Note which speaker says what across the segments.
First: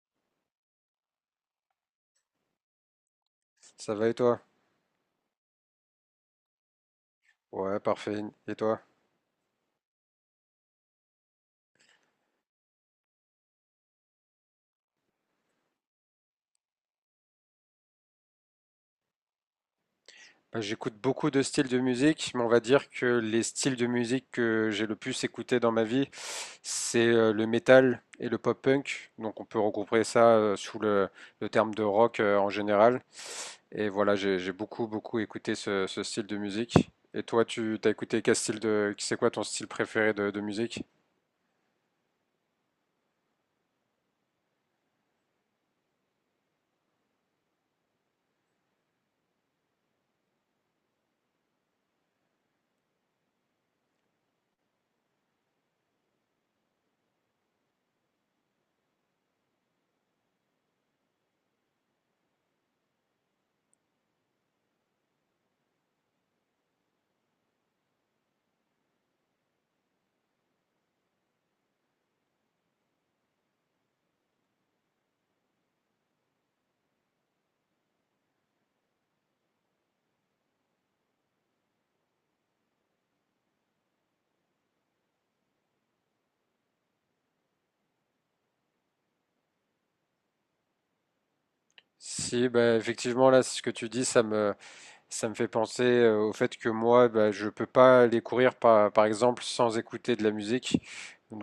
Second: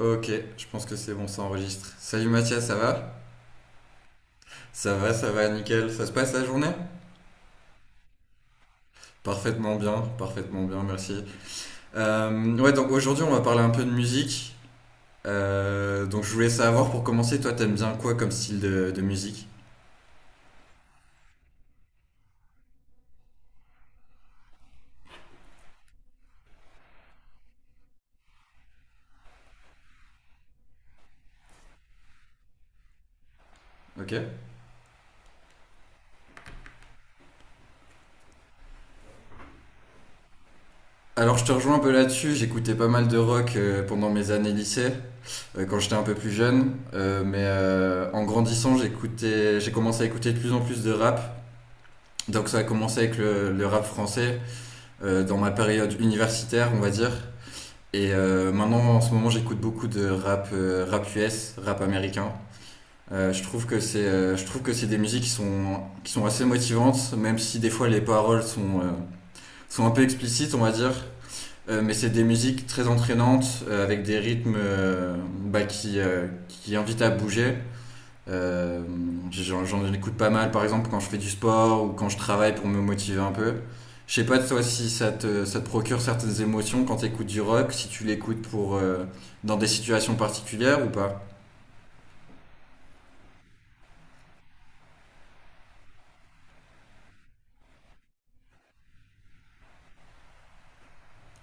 Speaker 1: Ok, je pense que c'est bon, ça enregistre. Salut Mathias, ça va?
Speaker 2: Ça va et toi?
Speaker 1: Ça va, ça va, nickel. Ça se passe la journée?
Speaker 2: Ouais, parfait. Et toi?
Speaker 1: Parfaitement bien, merci. Ouais, donc aujourd'hui on va parler un peu de musique. Donc je voulais savoir pour commencer, toi t'aimes bien quoi comme style de musique?
Speaker 2: Bah, j'écoute beaucoup de styles de musique, mais on va dire que les styles de musique que j'ai le plus écouté dans ma vie, c'est le métal et le pop-punk. Donc on peut regrouper ça sous le terme de rock en général. Et
Speaker 1: Ok.
Speaker 2: voilà, j'ai beaucoup, beaucoup écouté ce style de musique. Et toi, tu t'as écouté quel style de... C'est quoi ton style préféré de musique?
Speaker 1: Alors je te rejoins un peu là-dessus, j'écoutais pas mal de rock pendant mes années lycée, quand j'étais un peu plus jeune. En grandissant j'écoutais, j'ai commencé à écouter de plus en plus de rap. Donc ça a commencé avec le rap français, dans ma période universitaire, on va dire. Maintenant, en ce moment, j'écoute beaucoup de rap, rap US, rap américain. Je trouve que c'est des musiques qui sont assez motivantes, même si des fois les paroles sont un peu explicites, on va dire. Mais c'est des musiques très entraînantes, avec des rythmes qui invitent à bouger. Euh, J'en écoute pas mal, par exemple, quand je fais du sport ou quand je travaille pour me motiver un peu. Je sais pas toi si ça te procure certaines émotions quand tu écoutes du rock, si tu l'écoutes pour dans des situations particulières ou pas.
Speaker 2: Si, bah, effectivement, là, ce que tu dis, ça me fait penser au fait que moi, bah, je peux pas aller courir par exemple sans écouter de la musique.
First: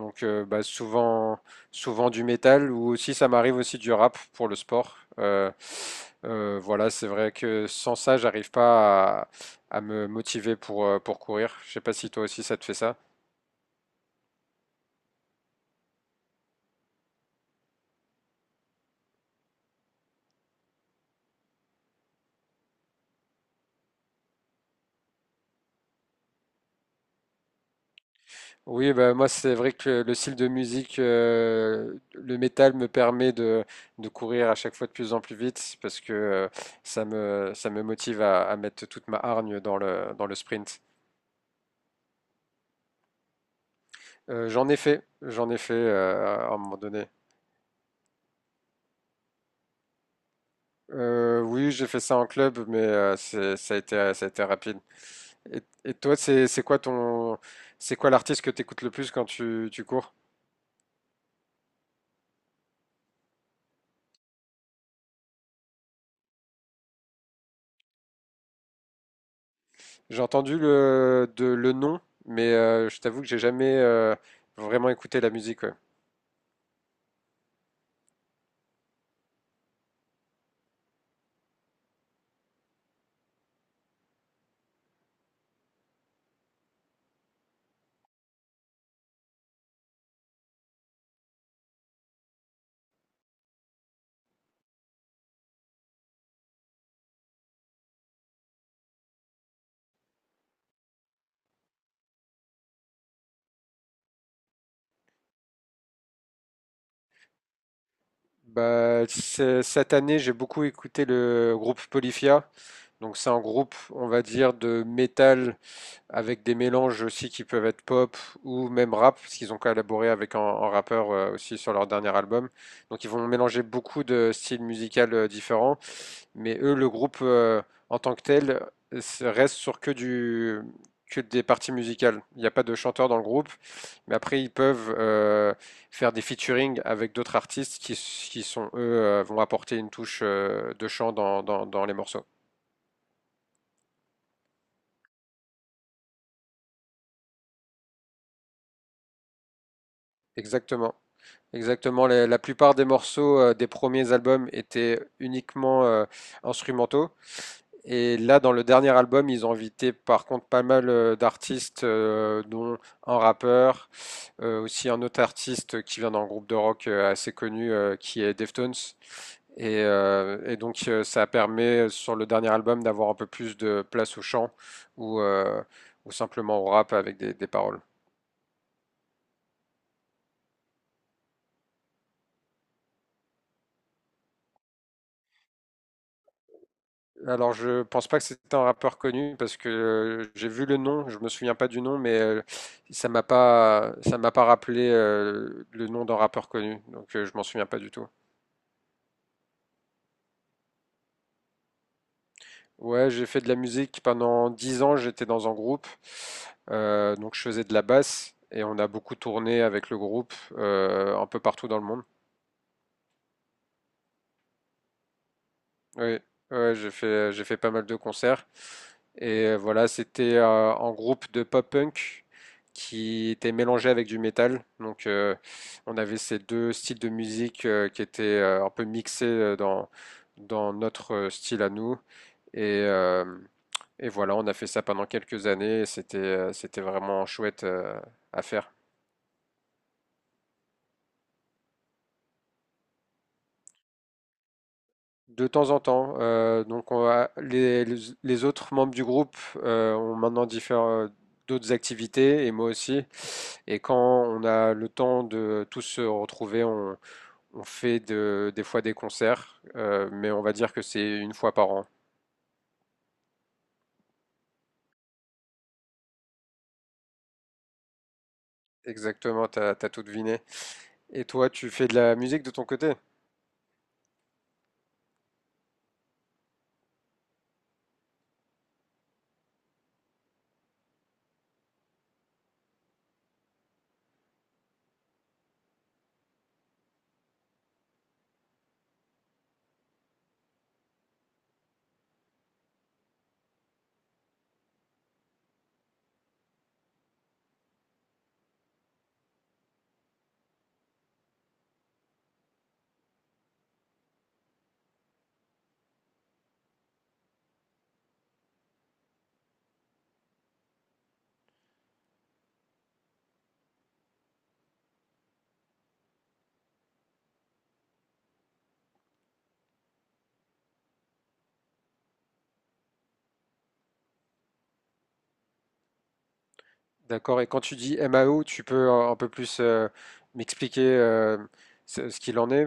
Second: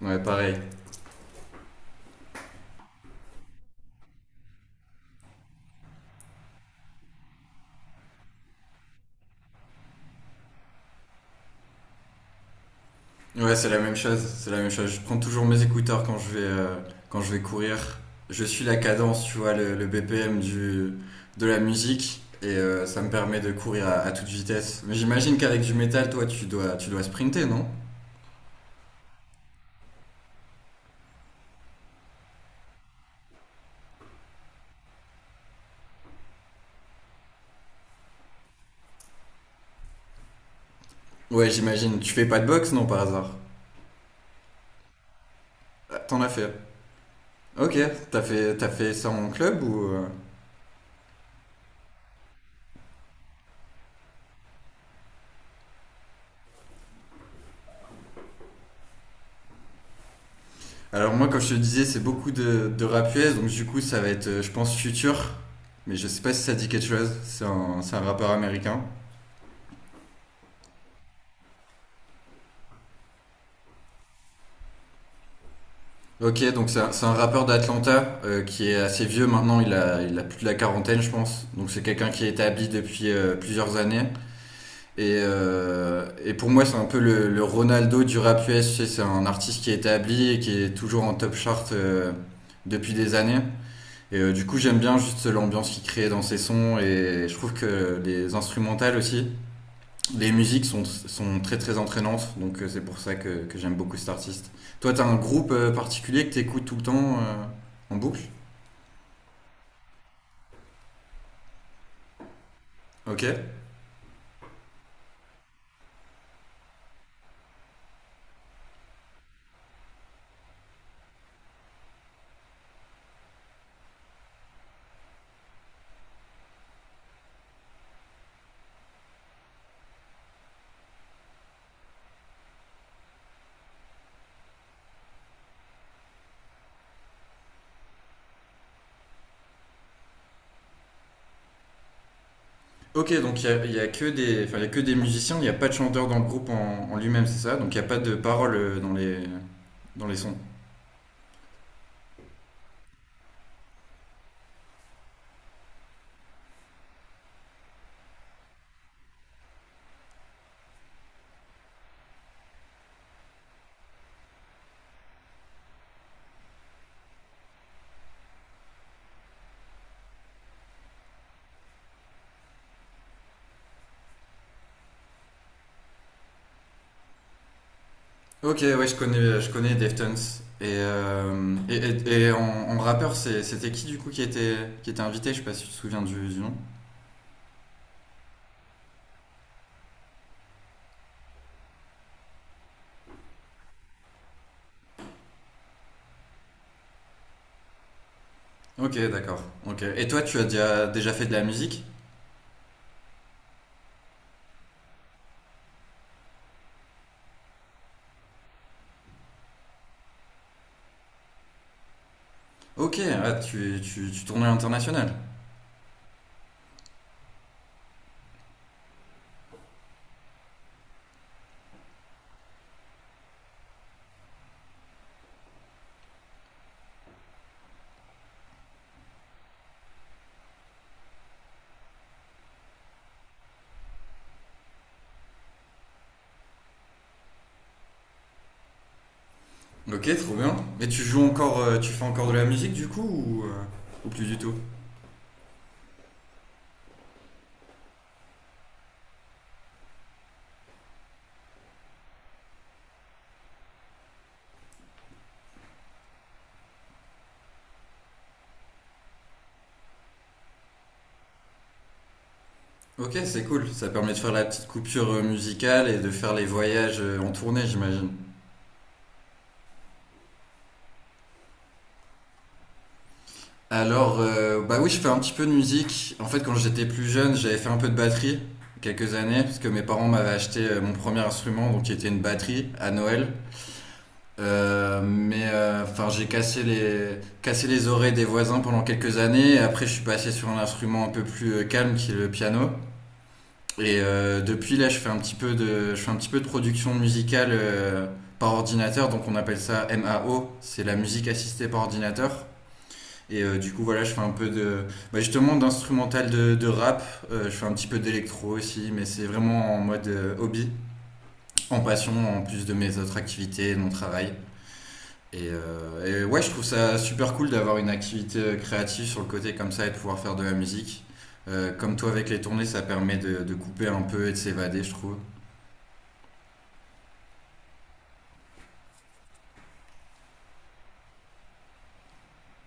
Speaker 1: Ouais, pareil.
Speaker 2: bah, souvent du métal ou aussi ça m'arrive aussi du rap pour le sport. Voilà, c'est vrai que sans ça, j'arrive pas à me motiver pour courir. Je sais pas si toi aussi ça te fait ça.
Speaker 1: Ouais, c'est la même chose. C'est la même chose. Je prends toujours mes écouteurs quand je vais courir. Je suis la cadence, tu vois, le BPM du de la musique et ça me permet de courir à toute vitesse. Mais j'imagine qu'avec du métal, toi, tu dois sprinter, non?
Speaker 2: Oui, bah, moi c'est vrai que le style de musique, le métal me permet de courir à chaque fois de plus en plus vite parce que ça me motive à mettre toute ma hargne dans le sprint.
Speaker 1: Ouais, j'imagine. Tu fais pas de boxe, non, par hasard?
Speaker 2: J'en ai fait
Speaker 1: Ah, t'en as fait.
Speaker 2: à un moment donné.
Speaker 1: Ok, t'as fait ça en club ou...
Speaker 2: Oui, j'ai fait ça en club, mais ça a été rapide. Et toi, c'est quoi c'est quoi l'artiste que tu écoutes le plus quand tu cours?
Speaker 1: Alors moi, comme je te disais, c'est beaucoup de rap US, donc du coup, ça va être, je pense, Future. Mais je sais pas si ça dit quelque chose. C'est c'est un rappeur américain.
Speaker 2: J'ai entendu le nom, mais je t'avoue que j'ai jamais vraiment écouté la musique. Ouais.
Speaker 1: Ok, donc c'est c'est un rappeur d'Atlanta qui est assez vieux maintenant. Il a plus de la quarantaine, je pense. Donc c'est quelqu'un qui est établi depuis plusieurs années. Pour moi, c'est un peu le Ronaldo du rap US. Tu sais, c'est un artiste qui est établi et qui est toujours en top chart depuis des années. Du coup, j'aime bien juste l'ambiance qu'il crée dans ses sons. Et je trouve que les instrumentales aussi, les musiques sont très très entraînantes. C'est pour ça que j'aime beaucoup cet artiste. Toi, t'as un groupe particulier que t'écoutes tout le temps en boucle.
Speaker 2: Bah, cette année, j'ai beaucoup écouté le groupe Polyphia. Donc,
Speaker 1: Ok.
Speaker 2: c'est un groupe, on va dire, de métal avec des mélanges aussi qui peuvent être pop ou même rap, parce qu'ils ont collaboré avec un rappeur aussi sur leur dernier album. Donc, ils vont mélanger beaucoup de styles musicaux différents. Mais eux, le groupe en tant que tel reste sur que des parties musicales. Il n'y a pas de chanteur dans le groupe, mais après ils peuvent faire des featuring avec d'autres artistes qui sont eux vont apporter une touche de chant dans les morceaux.
Speaker 1: Ok, donc il y a que des, enfin, il y a que des musiciens, il n'y a pas de chanteur dans le groupe en lui-même, c'est ça? Donc il n'y a pas de paroles dans dans les sons.
Speaker 2: Exactement. Exactement. La plupart des morceaux des premiers albums étaient uniquement instrumentaux. Et là, dans le dernier album, ils ont invité par contre pas mal d'artistes, dont un rappeur, aussi un autre artiste qui vient d'un groupe de rock assez connu qui est Deftones. Et donc ça permet sur le dernier album d'avoir un peu plus de place au chant ou, euh, ou simplement au rap avec des paroles.
Speaker 1: Ok, ouais, je connais Deftones. Et, euh, et, et- et en, En rappeur, c'était qui du coup qui était invité? Je sais pas si tu te souviens du nom.
Speaker 2: Alors, je pense pas que c'était un rappeur connu parce que j'ai vu le nom, je me souviens pas du nom, mais ça m'a pas rappelé le nom d'un rappeur connu, donc je m'en souviens pas du tout.
Speaker 1: Ok, d'accord. Ok. Et toi, tu as déjà fait de la musique?
Speaker 2: Ouais, j'ai fait de la musique pendant 10 ans, j'étais dans un groupe, donc je faisais de la basse et on a beaucoup tourné avec le groupe un peu partout dans le monde.
Speaker 1: Ok, ah, tu tournes à l'international.
Speaker 2: Oui, ouais, j'ai fait pas mal de concerts. Et voilà, c'était en groupe de pop-punk qui était mélangé avec du métal. Donc on avait ces deux styles de musique qui étaient un peu mixés dans notre style à nous. Et, euh, et voilà, on a fait ça pendant quelques années et c'était vraiment chouette à faire.
Speaker 1: Ok, trop bien. Et tu joues encore, tu fais encore de la musique du coup ou plus du tout?
Speaker 2: De temps en temps, donc on va les autres membres du groupe, ont maintenant différents d'autres activités et moi aussi et quand on a le temps de tous se retrouver, on fait de des fois des concerts, mais on va dire que c'est une fois par an.
Speaker 1: Ok, c'est cool. Ça permet de faire la petite coupure musicale et de faire les voyages en tournée, j'imagine.
Speaker 2: Exactement, t'as as tout deviné et toi, tu fais de la musique de ton côté?
Speaker 1: Alors, bah oui, je fais un petit peu de musique. En fait, quand j'étais plus jeune, j'avais fait un peu de batterie quelques années, parce que mes parents m'avaient acheté mon premier instrument, donc qui était une batterie à Noël. Enfin, j'ai cassé les oreilles des voisins pendant quelques années. Et après, je suis passé sur un instrument un peu plus calme, qui est le piano. Depuis là, je fais un petit peu de, je fais un petit peu de production musicale par ordinateur, donc on appelle ça MAO, c'est la musique assistée par ordinateur. Du coup, voilà, je fais un peu de, bah, justement, d'instrumental de rap. Je fais un petit peu d'électro aussi, mais c'est vraiment en mode hobby, en passion, en plus de mes autres activités et de mon travail. Ouais, je trouve ça super cool d'avoir une activité créative sur le côté comme ça et de pouvoir faire de la musique. Comme toi avec les tournées, ça permet de couper un peu et de s'évader, je trouve.
Speaker 2: D'accord et quand tu dis MAO, tu peux un peu plus, m'expliquer, ce qu'il en est?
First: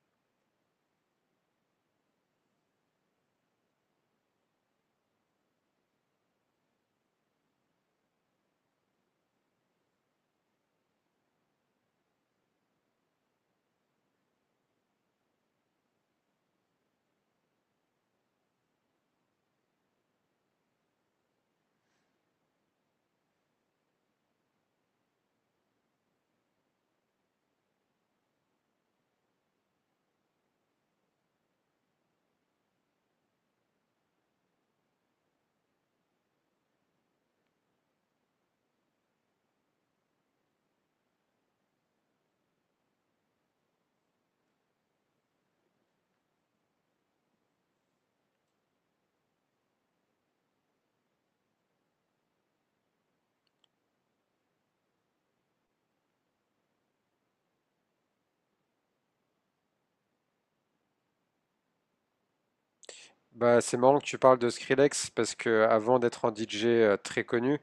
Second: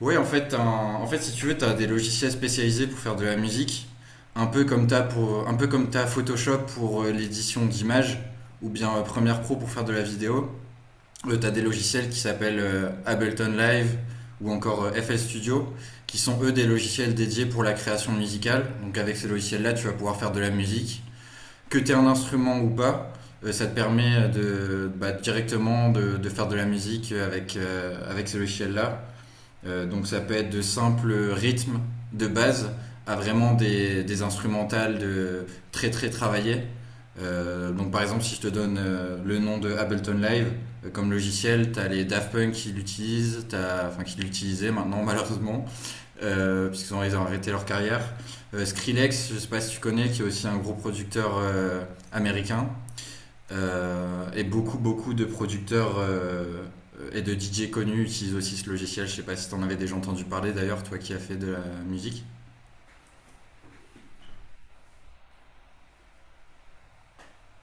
Speaker 1: Oui, en fait, en fait, si tu veux, tu as des logiciels spécialisés pour faire de la musique, un peu comme tu as pour, un peu comme t'as Photoshop pour l'édition d'images, ou bien Premiere Pro pour faire de la vidéo. Tu as des logiciels qui s'appellent Ableton Live ou encore FL Studio, qui sont eux des logiciels dédiés pour la création musicale. Donc avec ces logiciels-là, tu vas pouvoir faire de la musique. Que tu aies un instrument ou pas, ça te permet de, bah, directement de faire de la musique avec, avec ces logiciels-là. Donc ça peut être de simples rythmes de base à vraiment des instrumentales de très très travaillées. Donc par exemple si je te donne le nom de Ableton Live comme logiciel, t'as les Daft Punk qui l'utilisent, enfin qui l'utilisaient maintenant malheureusement, puisqu'ils ont arrêté leur carrière. Skrillex, je sais pas si tu connais, qui est aussi un gros producteur américain. Et beaucoup, beaucoup de producteurs et de DJ connus utilisent aussi ce logiciel. Je sais pas si t'en avais déjà entendu parler d'ailleurs, toi qui as fait de la musique.
Speaker 2: Bah, c'est marrant que tu parles de Skrillex parce que avant d'être un DJ très connu,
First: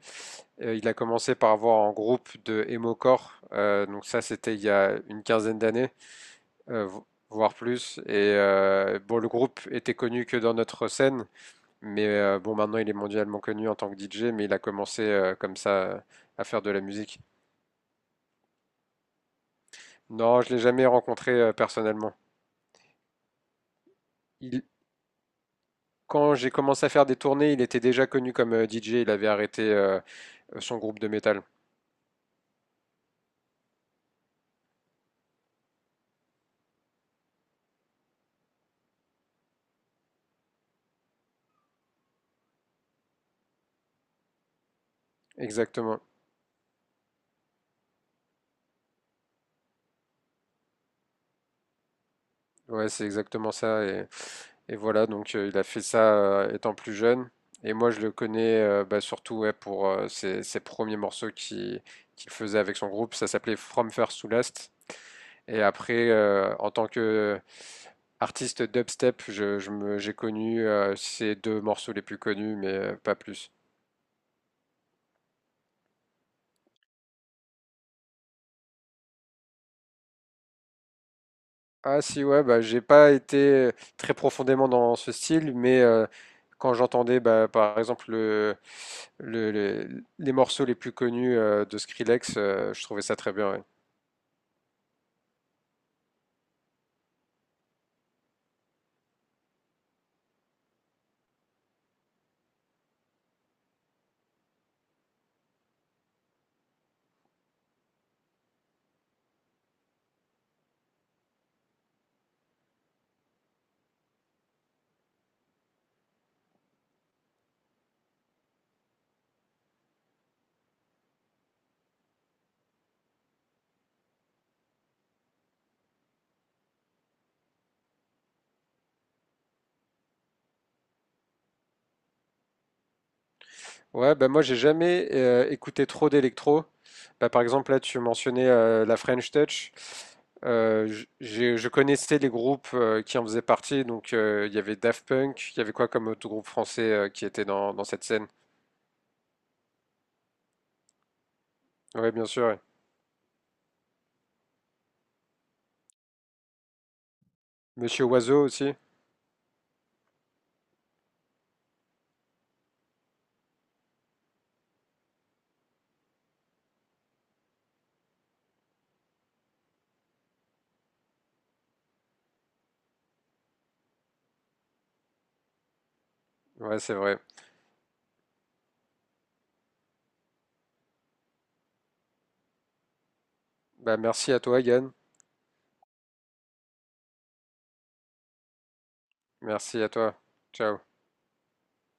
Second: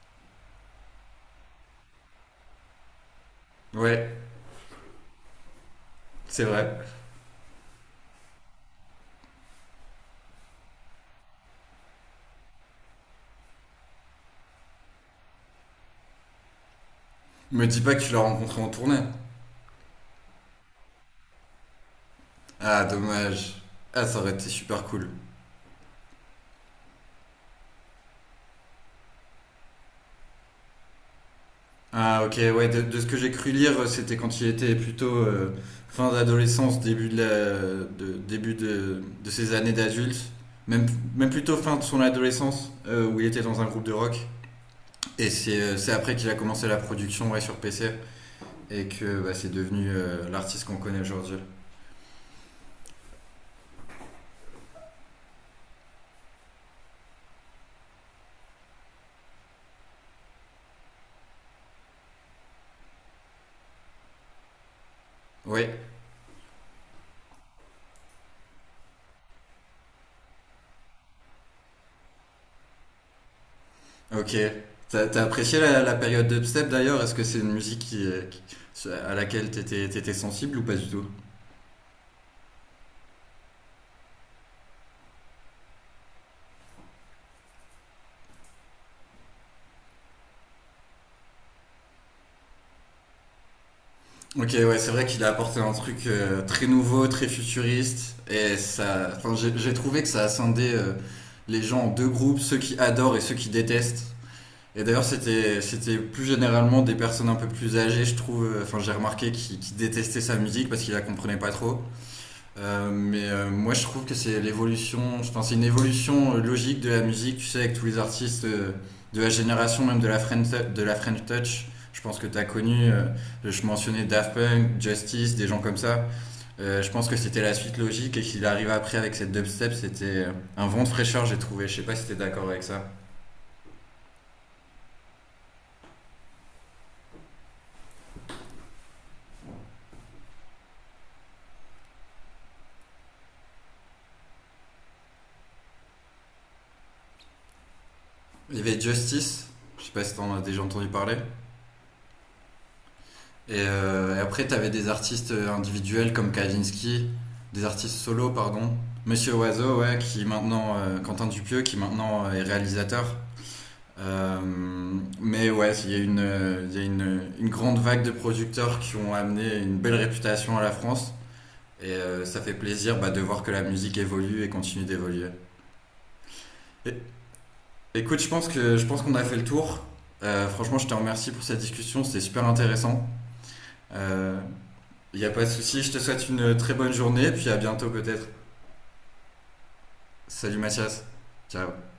Speaker 2: il a commencé par avoir un groupe de emocore. Donc
Speaker 1: Ouais,
Speaker 2: ça, c'était il y a une quinzaine d'années,
Speaker 1: c'est vrai.
Speaker 2: voire plus. Et bon, le groupe était connu que dans notre scène, mais bon, maintenant il est mondialement connu en tant que DJ, mais il a commencé comme ça à faire de la musique.
Speaker 1: Me dis pas que tu l'as rencontré en tournée.
Speaker 2: Non, je l'ai jamais rencontré personnellement.
Speaker 1: Ah, dommage. Ah, ça aurait été
Speaker 2: Il-
Speaker 1: super cool.
Speaker 2: Quand j'ai commencé à faire des tournées, il était déjà connu comme DJ. Il avait arrêté son groupe de métal.
Speaker 1: Ah, ok, ouais, de ce que j'ai cru lire, c'était quand il était plutôt fin d'adolescence, début début de ses années d'adulte. Même, Même plutôt fin de son adolescence, où il était dans un groupe de rock. C'est
Speaker 2: Exactement.
Speaker 1: après qu'il a commencé la production, ouais, sur PC et que bah, c'est devenu l'artiste qu'on connaît aujourd'hui.
Speaker 2: Ouais, c'est exactement ça. Et voilà, donc il a fait ça étant plus jeune. Et moi, je le connais bah, surtout ouais, pour ses premiers morceaux qu'il faisait avec son groupe. Ça s'appelait From First to Last. Et
Speaker 1: Oui,
Speaker 2: après, en tant que artiste dubstep, j'ai connu ces deux morceaux les plus connus, mais pas plus.
Speaker 1: ok. T'as apprécié la, la période dubstep d'ailleurs? Est-ce que c'est une musique qui, à laquelle t'étais sensible ou pas du tout?
Speaker 2: Ah si, ouais, bah, j'ai pas été très profondément dans ce style, mais quand j'entendais bah, par exemple les morceaux les plus connus de Skrillex, je trouvais ça très bien. Ouais,
Speaker 1: Ok, ouais, c'est vrai qu'il a apporté un truc très nouveau, très futuriste et ça. Enfin, j'ai trouvé que ça a scindé les gens en deux groupes, ceux qui adorent et ceux qui détestent. C'était plus généralement des personnes un peu plus âgées, je trouve. Enfin, j'ai remarqué qui détestaient sa musique parce qu'ils la comprenaient pas trop. Moi, je trouve que c'est l'évolution. Enfin, c'est une évolution logique de la musique. Tu sais, avec tous les artistes de la génération, même de de la French Touch. Je pense que tu as connu, je mentionnais Daft Punk, Justice, des gens comme ça. Je pense que c'était la suite logique et qu'il arrive après avec cette dubstep, c'était un vent de fraîcheur, j'ai trouvé. Je sais pas si tu es d'accord avec ça.
Speaker 2: Ouais, bah moi j'ai jamais écouté trop d'électro. Bah, par exemple là tu mentionnais la French Touch. Je connaissais les groupes qui en faisaient partie, donc il y avait Daft Punk, il y avait quoi comme autre groupe français qui était dans cette scène?
Speaker 1: Il y avait Justice, je sais pas si t'en as déjà entendu parler.
Speaker 2: Oui, bien sûr. Ouais.
Speaker 1: Après, t'avais des artistes individuels comme Kavinsky, des artistes
Speaker 2: Monsieur
Speaker 1: solo,
Speaker 2: Oiseau
Speaker 1: pardon.
Speaker 2: aussi.
Speaker 1: Monsieur Oiseau, ouais, qui maintenant, Quentin Dupieux, qui maintenant est réalisateur. Euh, ouais, il y a une grande vague de producteurs qui ont amené une belle réputation à la France. Ça fait plaisir, bah, de voir que la musique évolue et continue d'évoluer.
Speaker 2: Ouais,
Speaker 1: É-
Speaker 2: c'est vrai.
Speaker 1: Écoute, je pense que je pense qu'on a fait le tour. Franchement, je te remercie pour cette discussion, c'était super intéressant.
Speaker 2: Bah merci à toi, Yann.
Speaker 1: Il n'y a pas de souci, je te souhaite une très bonne journée, puis à bientôt peut-être.
Speaker 2: Merci à toi.
Speaker 1: Salut
Speaker 2: Ciao.
Speaker 1: Mathias. Ciao.